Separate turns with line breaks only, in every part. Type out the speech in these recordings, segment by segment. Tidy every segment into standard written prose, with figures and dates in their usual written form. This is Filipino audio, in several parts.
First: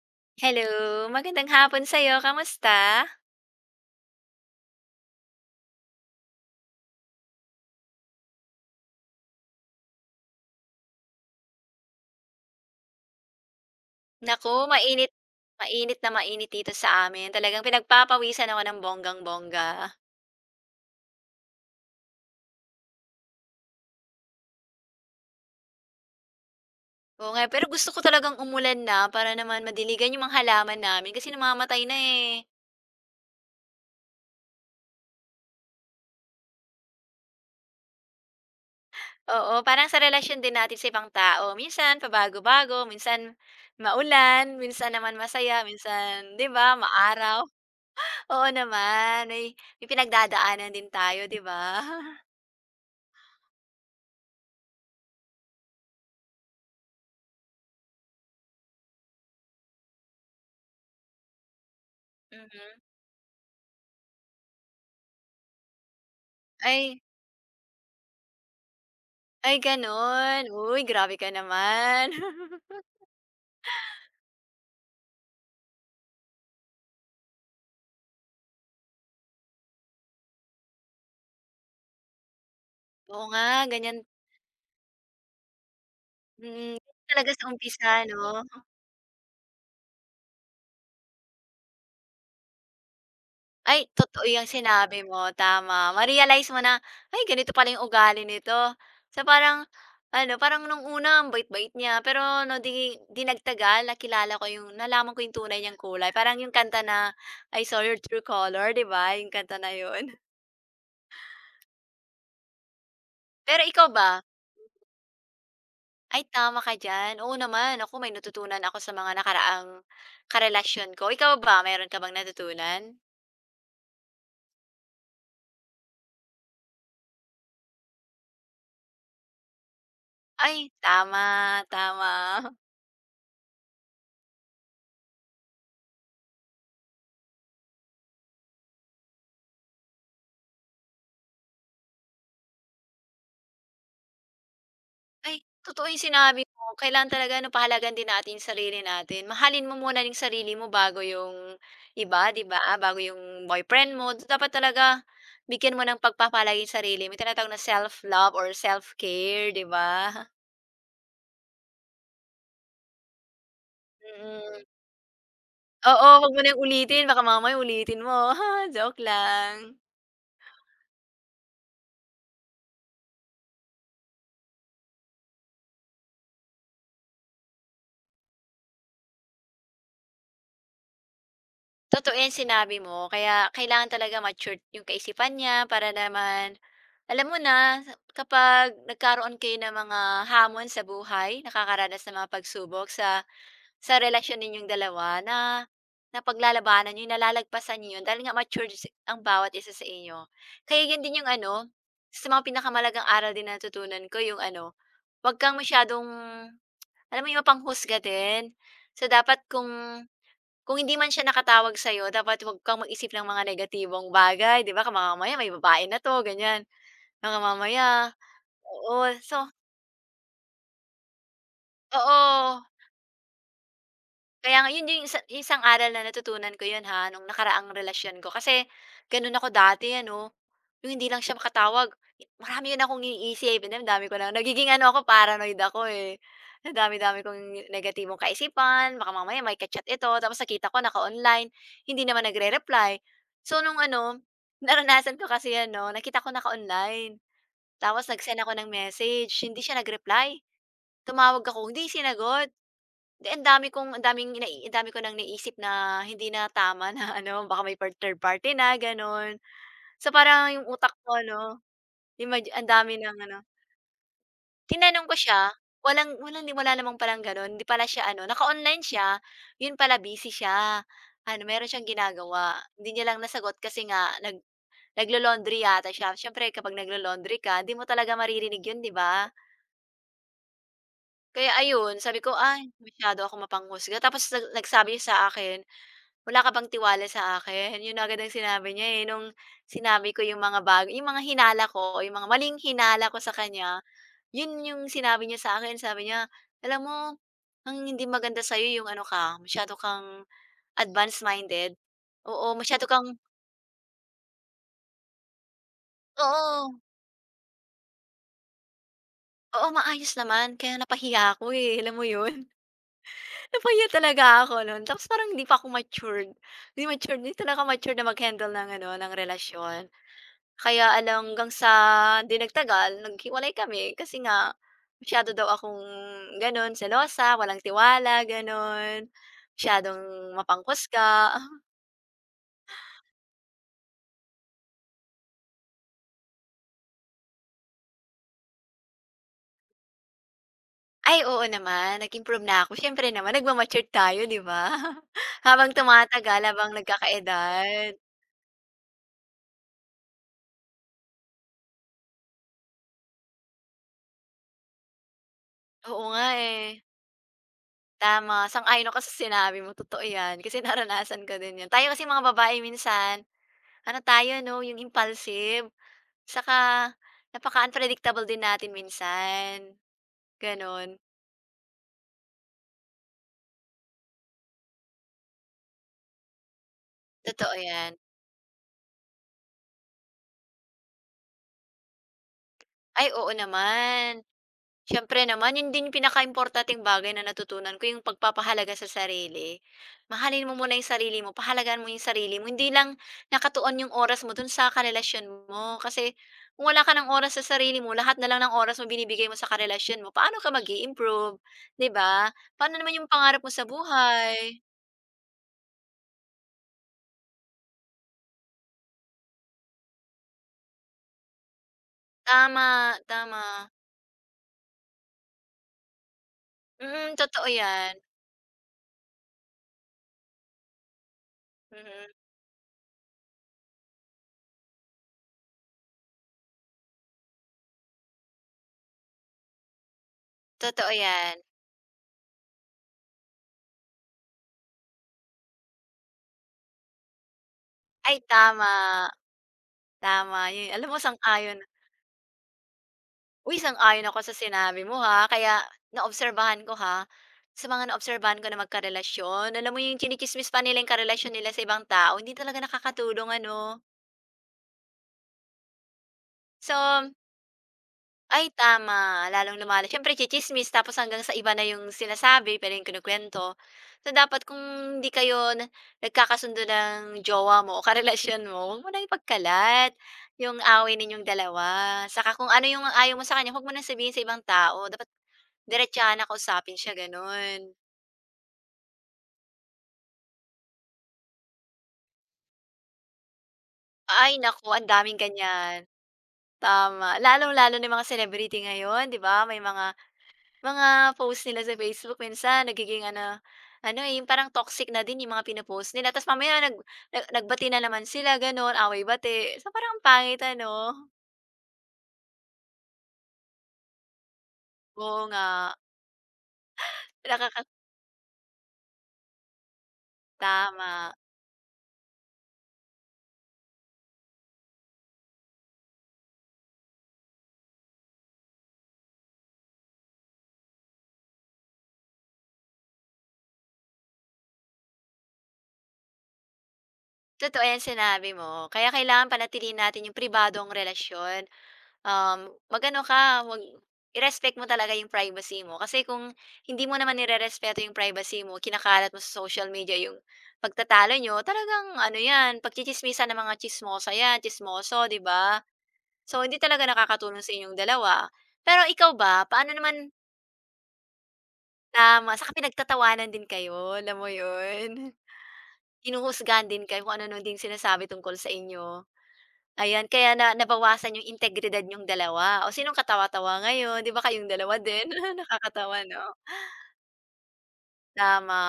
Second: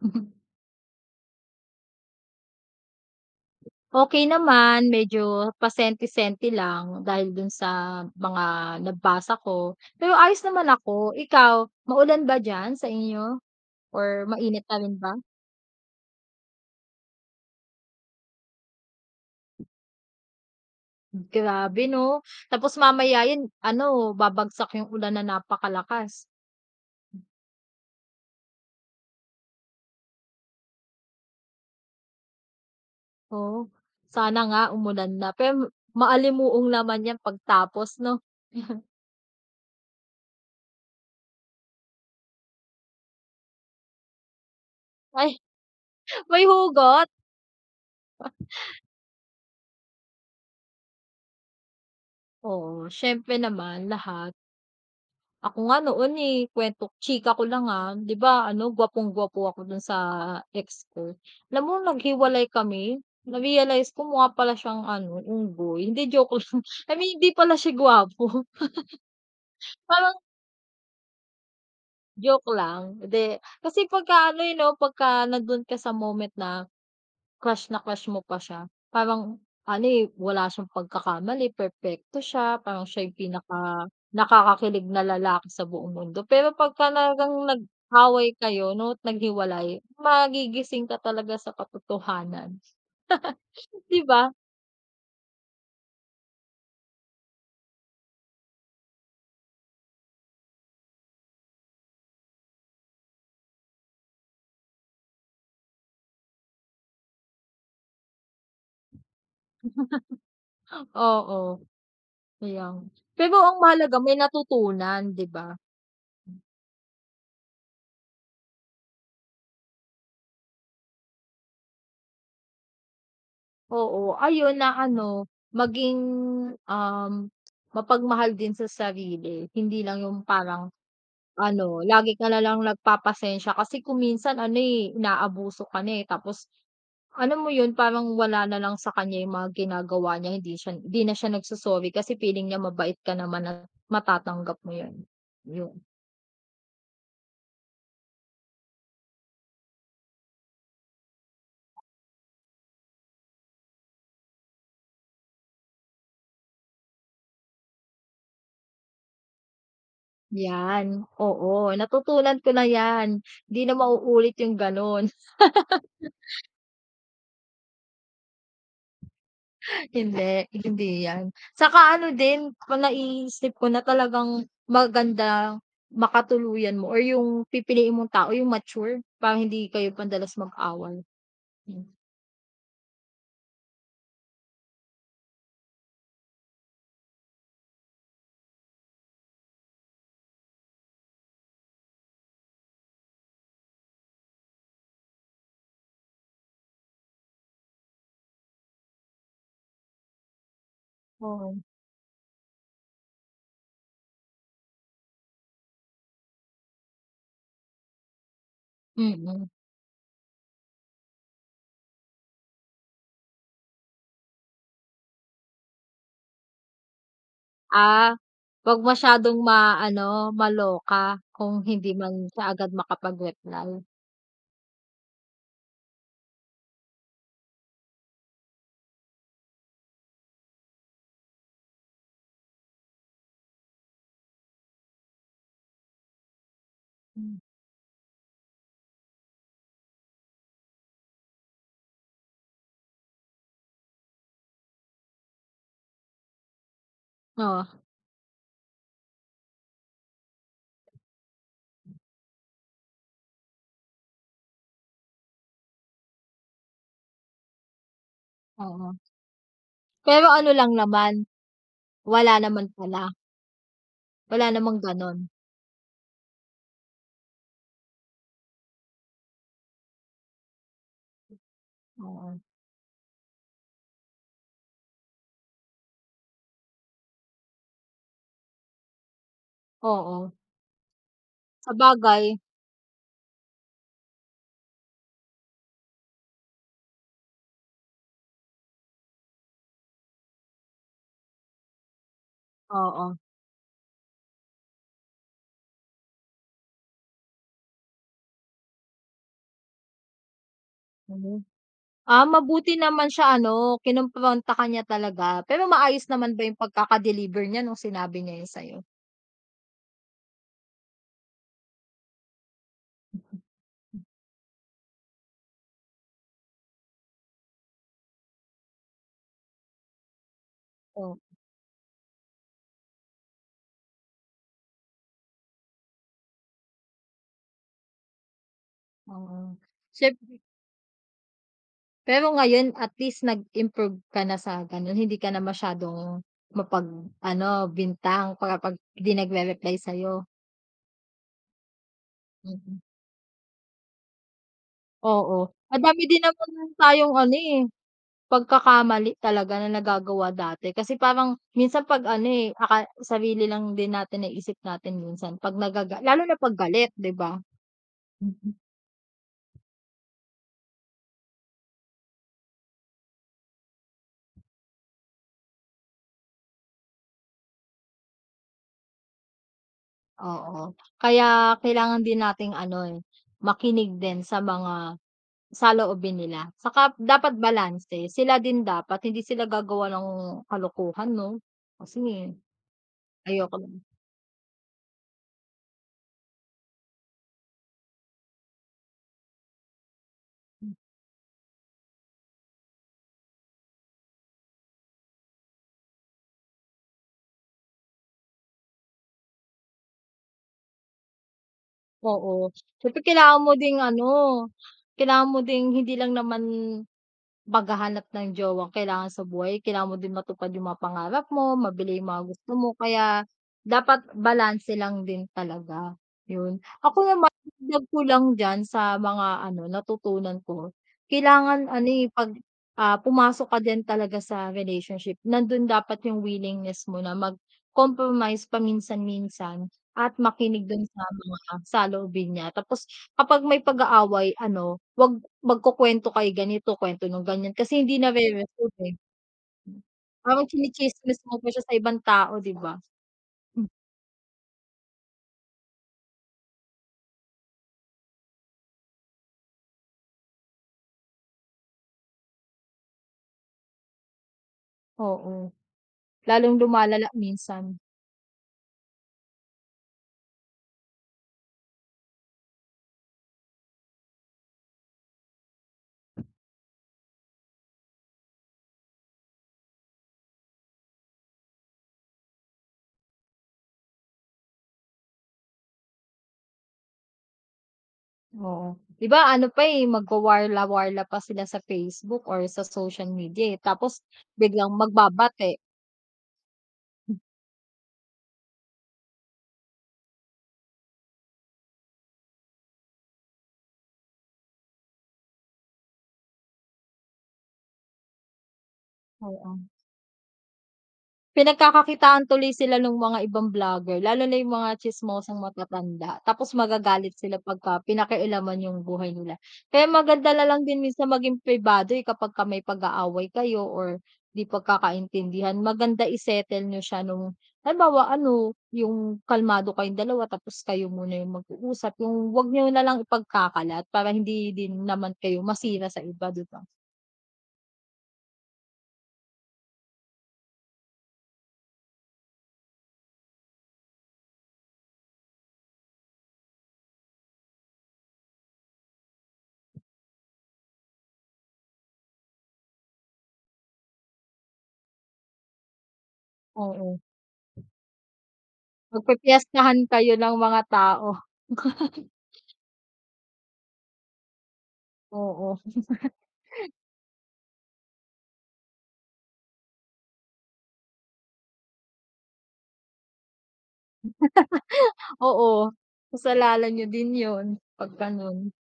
Mhm.
Hello, magandang hapon sa'yo, kamusta?
Okay naman, medyo pasenti-senti lang dahil dun sa mga nabasa ko, pero ayos naman ako. Ikaw, maulan ba diyan sa inyo or
Naku,
mainit na rin
mainit
ba?
mainit na mainit dito sa amin, talagang pinagpapawisan ako ng bonggang-bongga.
Grabe 'no, tapos mamaya yan ano, babagsak yung ulan na napakalakas.
Oo nga, pero gusto ko talagang umulan na para naman madiligan yung mga halaman namin kasi namamatay na, eh.
Oo, sana nga umulan na, pero maalimuong naman yan pagtapos 'no?
Oo, parang sa relasyon din natin sa ibang tao, minsan pabago-bago, minsan maulan, minsan naman
Ay,
masaya, minsan,
may
'di ba,
hugot?
maaraw. Oo naman, may pinagdadaanan din tayo, 'di ba?
Oo, siyempre naman lahat. Ako nga noon, eh, kuwento chika ko lang, 'di ba ano gwapong-gwapo ako dun sa ex ko. Alam mo naghiwalay
Mhm.
kami, na-realize ko mukha pala siyang ano, unggoy. Hindi joke lang. I
Ay
mean hindi pala siya gwapo,
Ay
parang
gano'n. Uy, grabe ka naman.
joke lang. 'Di kasi pagka ano, eh, 'no, pagka nandun ka sa moment na crush na crush mo pa siya? Parang ano, eh, wala siyang pagkakamali, perpekto siya, parang siya yung
Oo nga,
pinaka
ganyan,
nakakakilig na lalaki sa buong mundo. Pero
mm,
pagka
talaga
talagang
sa umpisa
nag-away
'no.
kayo 'no, at naghiwalay, magigising ka talaga sa katotohanan,
Ay,
'di ba?
totoo yung sinabi mo, tama. Ma-realize mo na, "Ay, ganito pala 'yung ugali nito." So, parang ano, parang nung una ang bait-bait niya, pero 'no, 'di nagtagal nakilala ko 'yung nalaman ko 'yung tunay niyang kulay. Parang 'yung kanta na, "I saw your true color," 'di ba, 'yung kanta na 'yun.
Oo, ayan. Pero ang
Pero ikaw
mahalaga may
ba?
natutunan, 'di ba?
Ay, tama ka diyan. Oo naman, ako may natutunan ako sa mga nakaraang karelasyon ko. Ikaw ba, mayroon ka bang natutunan?
Oo, ayun na ano, maging, um, mapagmahal din sa sarili, hindi lang yung
Ay,
parang
tama,
ano,
tama.
lagi ka na lang nagpapasensiya kasi kung minsan ano, eh, inaabuso ka na, eh, tapos ano mo yun parang wala na lang sa kanya yung mga ginagawa niya, hindi na siya nagso kasi feeling niya mabait ka naman at matatanggap mo yun.
Ay,
Yun,
totoo yung sinabi mo. Kailangan talaga ano, pahalagan din natin yung sarili natin. Mahalin mo muna yung sarili mo bago yung iba, 'di ba? Ah, bago yung boyfriend mo. Dapat talaga bigyan mo ng pagpapahalaga yung sarili mo. Tinatawag na self-love or self-care, 'di ba?
yan, oo natutunan ko na yan, 'di na mauulit yung
Mm.
gano'n.
Oo, 'wag mo na yung ulitin. Baka mamaya ulitin mo. Joke lang.
Hindi, hindi 'yan. Saka ano din, kung naiisip ko na talagang maganda makatuluyan mo or yung pipiliin mong tao yung mature para hindi kayo madalas mag-away. Hmm.
Totoo yung sinabi mo, kaya kailangan talaga matured yung kaisipan niya para naman alam mo na kapag nagkaroon kayo ng mga hamon sa buhay, nakakaranas ng mga pagsubok sa relasyon ninyong dalawa na napaglalabanan niyo, nalalagpasan niyo yun dahil nga matured ang bawat isa sa inyo. Kaya yun din yung
Oo.
ano, sa mga pinakamalagang aral din na natutunan ko yung ano, wag kang masyadong, alam mo yung mapanghusga din. So dapat
Mm.
kung hindi man siya nakatawag sa'yo dapat huwag kang mag-isip ng mga negatibong bagay, 'di ba, ka mamaya may babae na 'to, ganyan. Baka
Ah,
mamaya,
'wag
oo.
masyadong
So,
maano, maloka kung hindi man siya
oo.
agad makapag-reply.
Kaya nga yun yung isang aral na natutunan ko yun, ha, nung nakaraang relasyon ko. Kasi ganun ako dati ano, yung hindi lang siya makatawag. Marami yun akong iniisip, ang dami-dami ko na nagiging ano ako, paranoid ako, eh. Ang dami-dami
Hmm.
kong negatibong kaisipan, baka mamaya may ka-chat ito, tapos nakita ko naka-online, hindi naman nagre-reply. So nung ano, naranasan ko kasi ano, nakita ko naka-online,
Oo,
tapos nag-send ako ng message, hindi siya nag-reply. Tumawag ako, hindi sinagot. 'Di ang dami ko nang naisip na hindi na tama na ano, baka may third party na,
oo.
gano'n. So,
Pero ano
parang yung
lang
utak
naman,
ko ano,
wala naman
ang dami
pala.
ng ano,
Wala namang
tinanong ko
gano'n.
siya, walang walang wala naman parang gano'n, hindi pala siya ano, naka-online siya, yun pala busy siya. Ano, meron siyang
Oo,
ginagawa, hindi niya lang nasagot kasi nga naglo-laundry yata siya. Siyempre kapag naglo-laundry ka, hindi mo talaga maririnig yun, 'di ba?
oo.
Kaya ayun, sabi ko,
Sabagay,
"Ay, masyado ako mapanghusga." Tapos nagsabi siya sa akin, "Wala ka bang tiwala sa akin?" Yun agad ang sinabi niya, eh, nung sinabi ko yung mga yung mga hinala ko, yung mga maling
oo.
hinala ko sa kanya, yun yung sinabi niya sa akin. Sabi niya, "Alam mo, ang hindi maganda sa'yo yung ano ka, masyado kang advanced-minded.
Ah,
Oo,
mabuti
masyado
naman
kang"
siya ano, kinumpronta ka niya talaga. Pero maayos naman ba yung
oo,
pagkaka-deliver niya nung sinabi niya yun sa'yo?
oo, maayos naman kaya napahiya ako, eh, alam mo yun? Napaya talaga ako nun tapos parang hindi pa ako matured. Hindi matured, hindi talaga matured na mag-handle ng ano, ng relasyon. Kaya
O
hanggang sa 'di nagtagal naghiwalay kami kasi nga masyado daw akong gano'n, selosa, walang tiwala, gano'n.
oo. Siyemp
Masyadong mapanghusga.
pero ngayon at least nag-improve ka na sa gano'n, hindi ka na masyadong mapag-ano, bintang kapag 'di nagre-reply sa'yo,
Ay, oo naman, nag-improve na ako,
mm.
siyempre naman tayo 'di ba?
Oo,
Habang
madami din
tumatagal, habang
naman tayong ano, eh,
nagkakaedad.
pagkakamali talaga na nagagawa dati kasi parang minsan 'pag ano, eh, aka sarili lang din natin naisip natin minsan 'pag
Oo
lalo
nga,
na 'pag
eh.
galit, 'di ba?
Tama,
Mm.
sang-ayon ako sa sinabi mo, totoo 'yan. Kasi naranasan ko din 'yun. Tayo kasi mga babae minsan, ano tayo 'no, yung impulsive, saka napaka-unpredictable din natin minsan,
Oo,
gano'n.
kaya kailangan din nating ano, eh, makinig din sa mga saloobin nila saka dapat
Totoo 'yan.
balanse. Sila din dapat hindi sila gagawa ng kalokohan 'no? Kasi
Ay, oo
ayoko din
naman. Siyempre naman, yun din yung pinakaimportanteng bagay na natutunan ko, yung pagpapahalaga sa sarili. Mahalin mo muna yung sarili mo, pahalagahan mo yung sarili mo, hindi lang nakatuon yung oras mo dun sa karelasyon mo. Kasi kung wala ka ng oras sa sarili mo, lahat na lang ng oras mo binibigay mo sa karelasyon mo, paano ka mag improve, 'di ba?
oo,
Paano naman
siyempre
yung pangarap
kailangan
mo
mo
sa
ding ano,
buhay?
kailangan mo ding hindi lang naman paghahanap ng jowang kailangan sa buhay kailangan mo din matupad yung mga pangarap mo, mabili yung mga gusto mo
Tama,
kaya
tama.
dapat balanse lang din talaga, yun. Ako
Mm,
naman
totoo
dagdag
'yan.
ko lang diyan sa mga ano natutunan ko, kailangan ano, eh,
Mm,
'pag, pumasok ka din talaga sa relationship nandun dapat yung willingness mo na mag-compromise paminsan-minsan at makinig dun
totoo
sa
'yan.
mga saloobin niya tapos kapag may pag-aaway ano, 'wag magkukuwento kayo ganito, kuwento nung ganyan, kasi hindi
Ay, tama,
nare-resolve, eh. Parang
tama. Yun, alam mo,
tsini-tsismis mo pa siya sa ibang tao, 'di ba?
Uy, sang-ayon ako sa sinabi mo, ha. Kaya naobserbahan ko, ha, sa mga naobserbahan ko na magkarelasyon, alam mo yung chinikismis pa nila yung karelasyon nila sa ibang tao, hindi talaga nakakatulong, ano.
Oo, lalong lumalala
So
minsan,
Ay tama, lalong lumala siyempre tsitsismis tapos hanggang sa iba na yung sinasabi, pero yung kinukuwento. So, dapat kung hindi kayo na nagkakasundo ng jowa mo o karelasyon mo, huwag mo nang ipagkalat yung away ninyong dalawa. Saka kung ano yung ayaw mo sa kanya, huwag mo nang sabihin sa ibang tao. Dapat diretsahan na kausapin siya, gano'n.
oo. 'Di ba ano pa, eh, magwawarla-warla pa sila sa Facebook or sa social media, eh, tapos
Ay naku,
biglang
ang daming
magbabate,
ganyan. Tama, lalong-lalo na yung mga celebrity ngayon, 'di ba? May mga post nila sa Facebook minsan nagiging ano, ano, eh, yung parang toxic na din yung mga pino-post nila tapos mamaya nag nag nagbati na naman sila gano'n, away-bati.
oo.
So, parang ang pangit ano?
Pinagkakakitaan tuloy sila nung mga ibang vlogger, lalo na yung mga
Oo
tsismosang
nga,
matatanda, tapos magagalit sila
nakaka
pagka pinakialaman yung buhay nila. Kaya maganda na lang din minsan
tama.
maging pribado, eh, kapagka may pag-aaway kayo or 'di pagkakaintindihan, maganda i nyo siya nung halimbawa ano, yung kalmado kayong dalawa tapos kayo muna yung mag-uusap, yung 'wag niyo na lang ipagkakalat para hindi din naman kayo masira sa iba, 'di ba?
Totoo 'yan sinabi mo, kaya kailangan panatilihin natin yung pribadong relasyon. Mag ano ka, wag i-respect mo talaga yung privacy mo. Kasi kung hindi mo naman nirerespeto yung privacy mo, kinakalat mo sa social media yung pagtatalo nyo. Talagang ano 'yan, pagtsitsismisan ng mga tsismosa 'yan, chismoso, 'di ba? So, hindi talaga
Oo,
nakakatulong sa inyong dalawa. Pero ikaw ba, paano
magpipiyasahan
naman,
kayo ng mga tao.
tama? Saka pinagtatawanan din kayo, alam mo 'yun?
Oo.
Hinuhusgahan din kayo kung ano-ano din sinasabi tungkol sa inyo? Ayan, kaya na nabawasan yung integridad niyong dalawa o sinong katawa-tawa ngayon, 'di ba kayong dalawa din?
Oo,
Nakakatawa 'no?
kasalanan niyo din 'yun, pagka nun.
Tama.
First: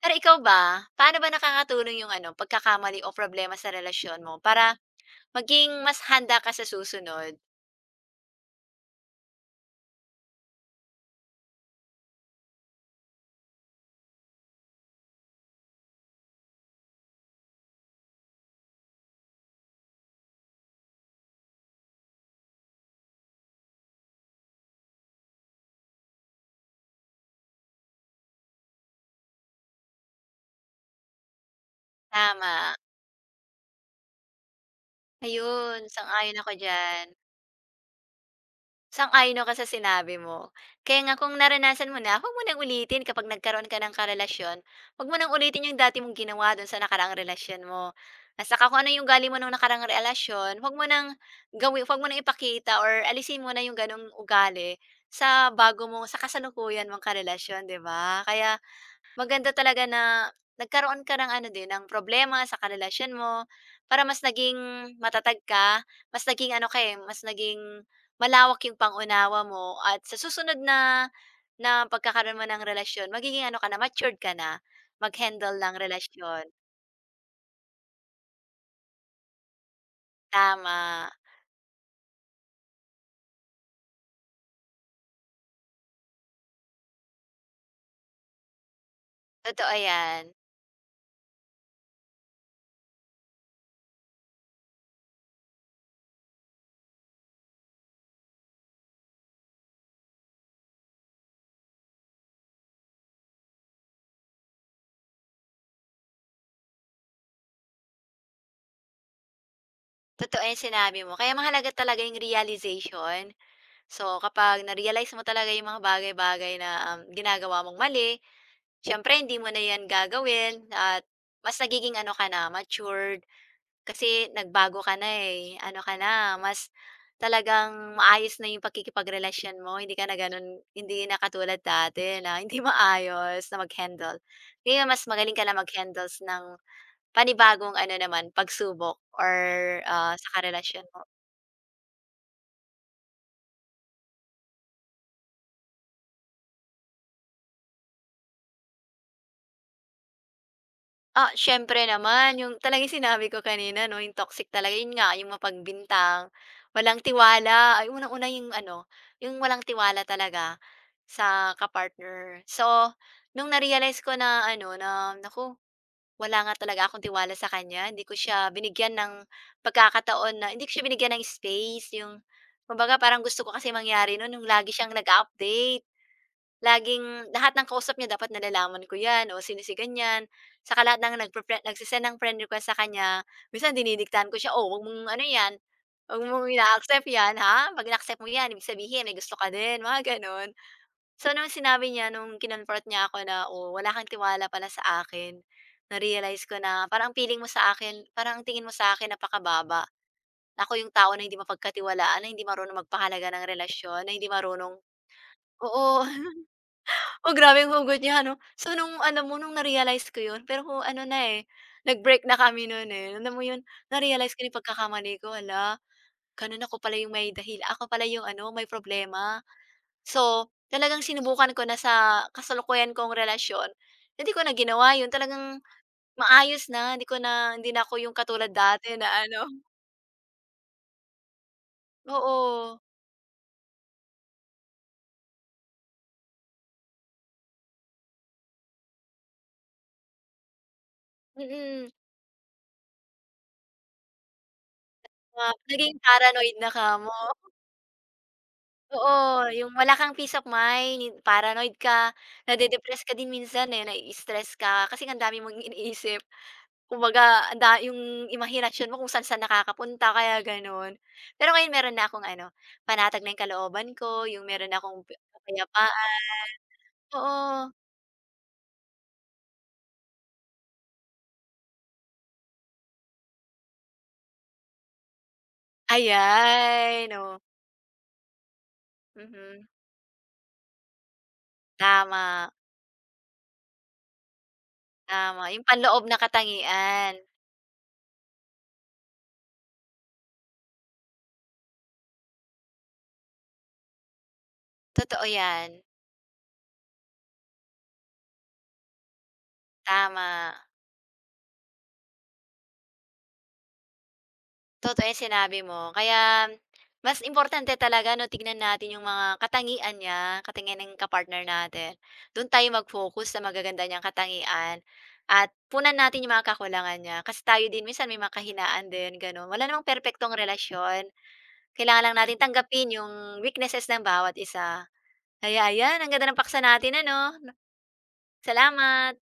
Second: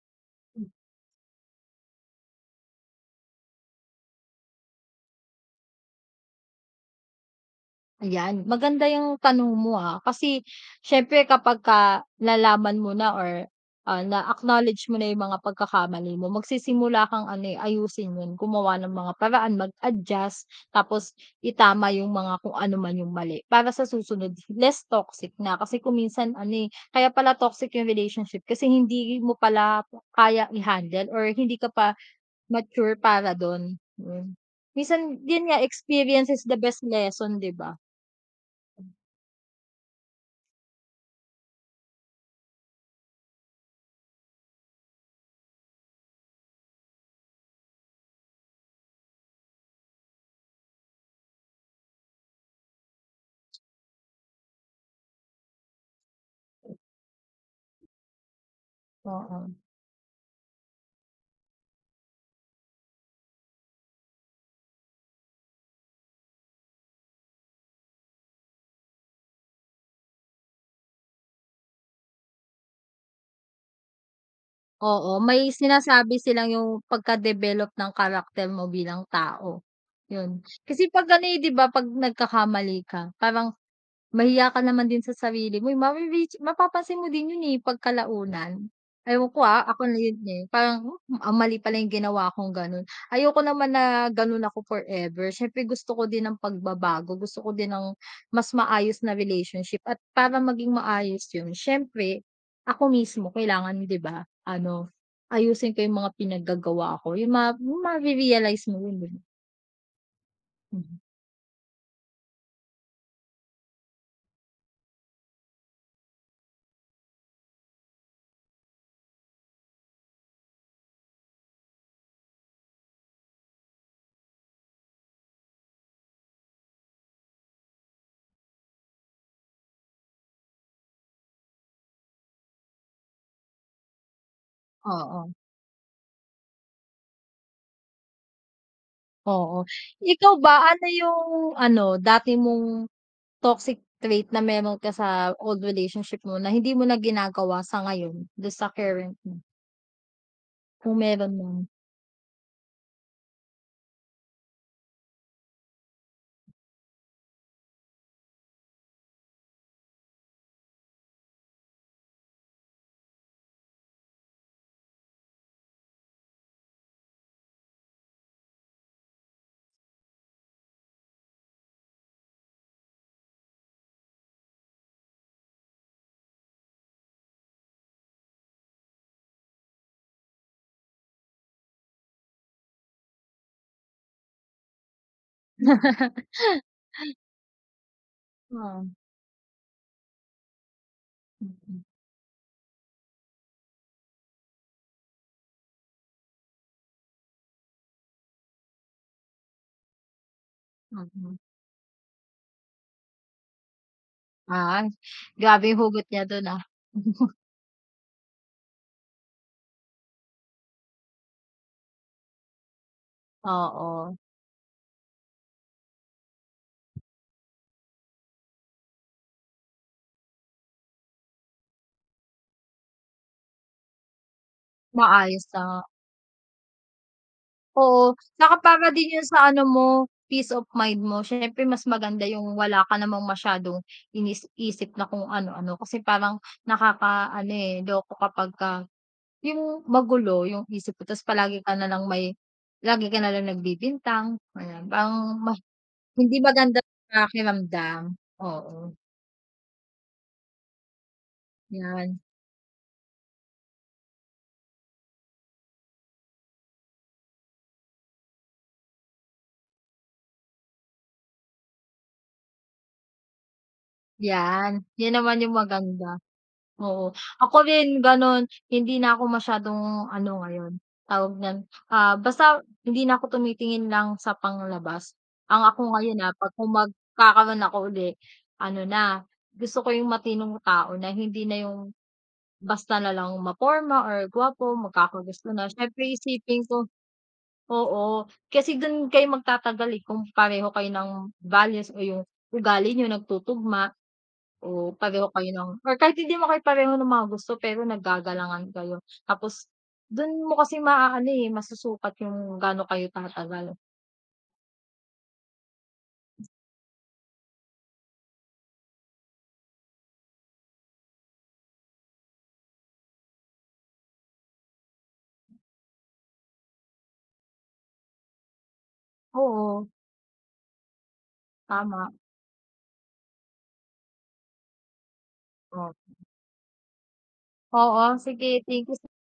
Pero ikaw ba, paano ba nakakatulong yung ano, pagkakamali o problema sa relasyon mo para maging mas handa ka sa susunod?
Ayan, maganda yung tanong mo, kasi siyempre kapagka nalaman mo na or, na-acknowledge mo na yung mga pagkakamali mo, magsisimula kang ano, eh, ayusin 'yun, gumawa ng mga paraan, mag-adjust, tapos itama yung mga kung ano man yung mali para sa susunod less toxic na. Kasi kung minsan ano, eh, kaya pala toxic yung relationship kasi hindi mo pala kaya i-handle or hindi ka pa
Tama,
mature para dun, hmm. Minsan yun nga
ayun
experience
sang-ayon
is
ako
the best
diyan.
lesson 'di ba?
Sang-ayon ako sa sinabi mo. Kaya nga kung naranasan mo na, huwag mo nang ulitin kapag nagkaroon ka ng karelasyon. Huwag mo nang ulitin yung dati mong ginawa do'n sa nakaraang relasyon mo. At saka kung ano yung ugali mo nung nakaraang relasyon, huwag mo nang huwag mo nang ipakita or alisin mo na yung gano'ng ugali sa bago mo sa kasalukuyan mong karelasyon, 'di ba? Kaya maganda
Oo.
talaga na nagkaroon ka ng ano din, ng problema sa karelasyon mo para mas naging matatag ka, mas naging ano ka, eh, mas naging malawak yung pangunawa mo at sa susunod na na pagkakaroon mo ng relasyon, magiging ano ka na, matured ka na
Oo, may
mag-handle ng
sinasabi
relasyon.
silang yung pagka-develop ng karakter mo bilang tao, yun. Kasi 'pag
Tama,
ano, eh, 'di ba 'pag nagkakamali ka parang mahiya ka naman din sa sarili mo, eh, mapapansin mo din yun, eh, pagkalaunan. Ewan ko,
totoo
ako na yun,
'yan.
eh, parang, mali pala yung ginawa kong gano'n. Ayoko naman na gano'n ako forever, siyempre gusto ko din ng pagbabago, gusto ko din ng mas maayos na relationship at para maging maayos yun siyempre ako mismo kailangan, 'di ba, ano, ayusin ko yung mga pinaggagawa ko, yung mare-realize mo yun, eh.
Totoo 'yang
Hmm,
sinabi mo. Kaya mahalaga talaga yung realization. So, kapag na-realize mo talaga yung mga bagay-bagay na, ginagawa mong mali, siyempre hindi mo na 'yan gagawin at mas nagiging ano ka na, matured kasi nagbago ka na, eh, ano ka na, mas talagang maayos na 'yung pakikipagrelasyon mo, hindi ka na gano'n, hindi na katulad dati na hindi maayos na mag-handle. Ngayon mas
oo.
magaling ka na mag-handles ng panibagong ano naman, pagsubok or,
Oo.
sa
Ikaw ba,
karelasyon
ano
mo.
yung ano, dati mong toxic trait na meron ka sa old relationship mo na hindi mo na ginagawa sa ngayon, dun sa current mo, kung
Ah,
meron man?
siyempre naman yung talagang sinabi ko kanina 'no, yung toxic talaga yun nga yung mapagbintang, walang tiwala, ay unang-una yung ano, yung walang tiwala talaga sa kapartner. So, nung na-realize ko na ano na, naku, wala nga talaga akong tiwala sa kanya, hindi ko siya binigyan ng space, yung kumbaga parang gusto ko kasi mangyari noon, yung lagi siyang nag update laging lahat ng kausap niya dapat nalalaman ko 'yan o sino si ganyan. Saka lahat ng nagse-send ng friend request sa kanya, minsan dinidiktahan ko siya, "Oh, 'wag mong ano 'yan, 'wag mong ina-accept 'yan, ha? 'Pag in-accept mo 'yan, ibig
Oo.
sabihin may gusto ka din," mga gano'n. So, nung
Mm,
sinabi niya, kinonfront niya ako na, "Oh, wala kang tiwala pala sa akin," na-realize ko na parang ang feeling mo sa akin, parang ang tingin mo sa akin napakababa. Ako yung
mm.
tao na hindi
Mm.
mapagkatiwalaan, na hindi marunong magpahalaga ng relasyon, na hindi marunong.
Ah, grabe yung
Oo.
hugot niya dun, ah.
Oh, grabe ang hugot niya 'no. So nung ano mo nung na-realize ko 'yun, pero kung ano na, eh, nag-break na kami nun, eh. Alam mo 'yun,
Oo,
na-realize ko na yung pagkakamali ko, hala, ganun ako pala yung may ako pala yung ano, may problema. So, talagang sinubukan ko na sa kasalukuyan kong relasyon, hindi ko na ginawa 'yun.
maayos
Talagang
na.
maayos na, hindi na ako yung
Oo,
katulad
tsaka para
dati na
din yun
ano
sa ano mo, peace of mind mo. Syempre mas maganda yung
oo,
wala ka namang masyadong inis-isip na kung ano-ano kasi parang nakakaano, eh, loko kapagka yung magulo yung isip ko ta's palagi ka na
mm,
lang may lagi ka na lang nagbibintang, ayan parang
na naging
hindi
paranoid na
maganda
kamo.
sa pakiramdam. Oo,
Oo, yung wala kang peace of mind, yung paranoid ka,
'yan,
nade-depress ka din minsan, eh, nai-stress ka kasi nga ang dami mong iniisip. Kumbaga ang da yung imahinasyon mo kung saan-saan nakakapunta kaya gano'n. Pero ngayon meron na akong ano, panatag na yung kalooban ko, yung meron na
'yan,
akong
'yan naman yung maganda,
kapayapaan.
oo. Ako
Oo,
rin gano'n, hindi na ako masyadong ano ngayon, tawag niyan, basta hindi na ako tumitingin lang sa panlabas. Ang ako ngayon, 'pag kung
ayan, oh,
magkakaroon ako uli, ano na,
mhm.
gusto ko yung matinong tao na hindi na yung
Tama,
basta na lang maporma or gwapo,
tama,
magkakagusto na.
yung panloob
Siyempre
na
isipin ko
katangian,
oo, kasi dun kayo magtatagal, eh, kung pareho kayo ng values o yung ugali niyo nagtutugma o
totoo
pareho kayo ng
yan,
or kahit hindi mo kayo pareho ng mga gusto pero naggagalangan kayo. Tapos dun
tama.
mo kasi maaano, eh, masusukat yung gaano kayo tatagal.
Totoo yung sinabi mo. Kaya mas importante talaga 'no, tignan natin yung mga katangian niya, katangian ng partner natin. Do'n tayo mag-focus sa magaganda niyang katangian at punan natin yung mga kakulangan niya. Kasi tayo din minsan may mga kahinaan din, gano'n. Wala namang
Oo,
perpektong relasyon. Kailangan
tama.
lang natin tanggapin yung weaknesses ng bawat isa. Kaya
Oo,
ayan, ang ganda ng paksa natin ano.
oo sige, thank
Salamat.
you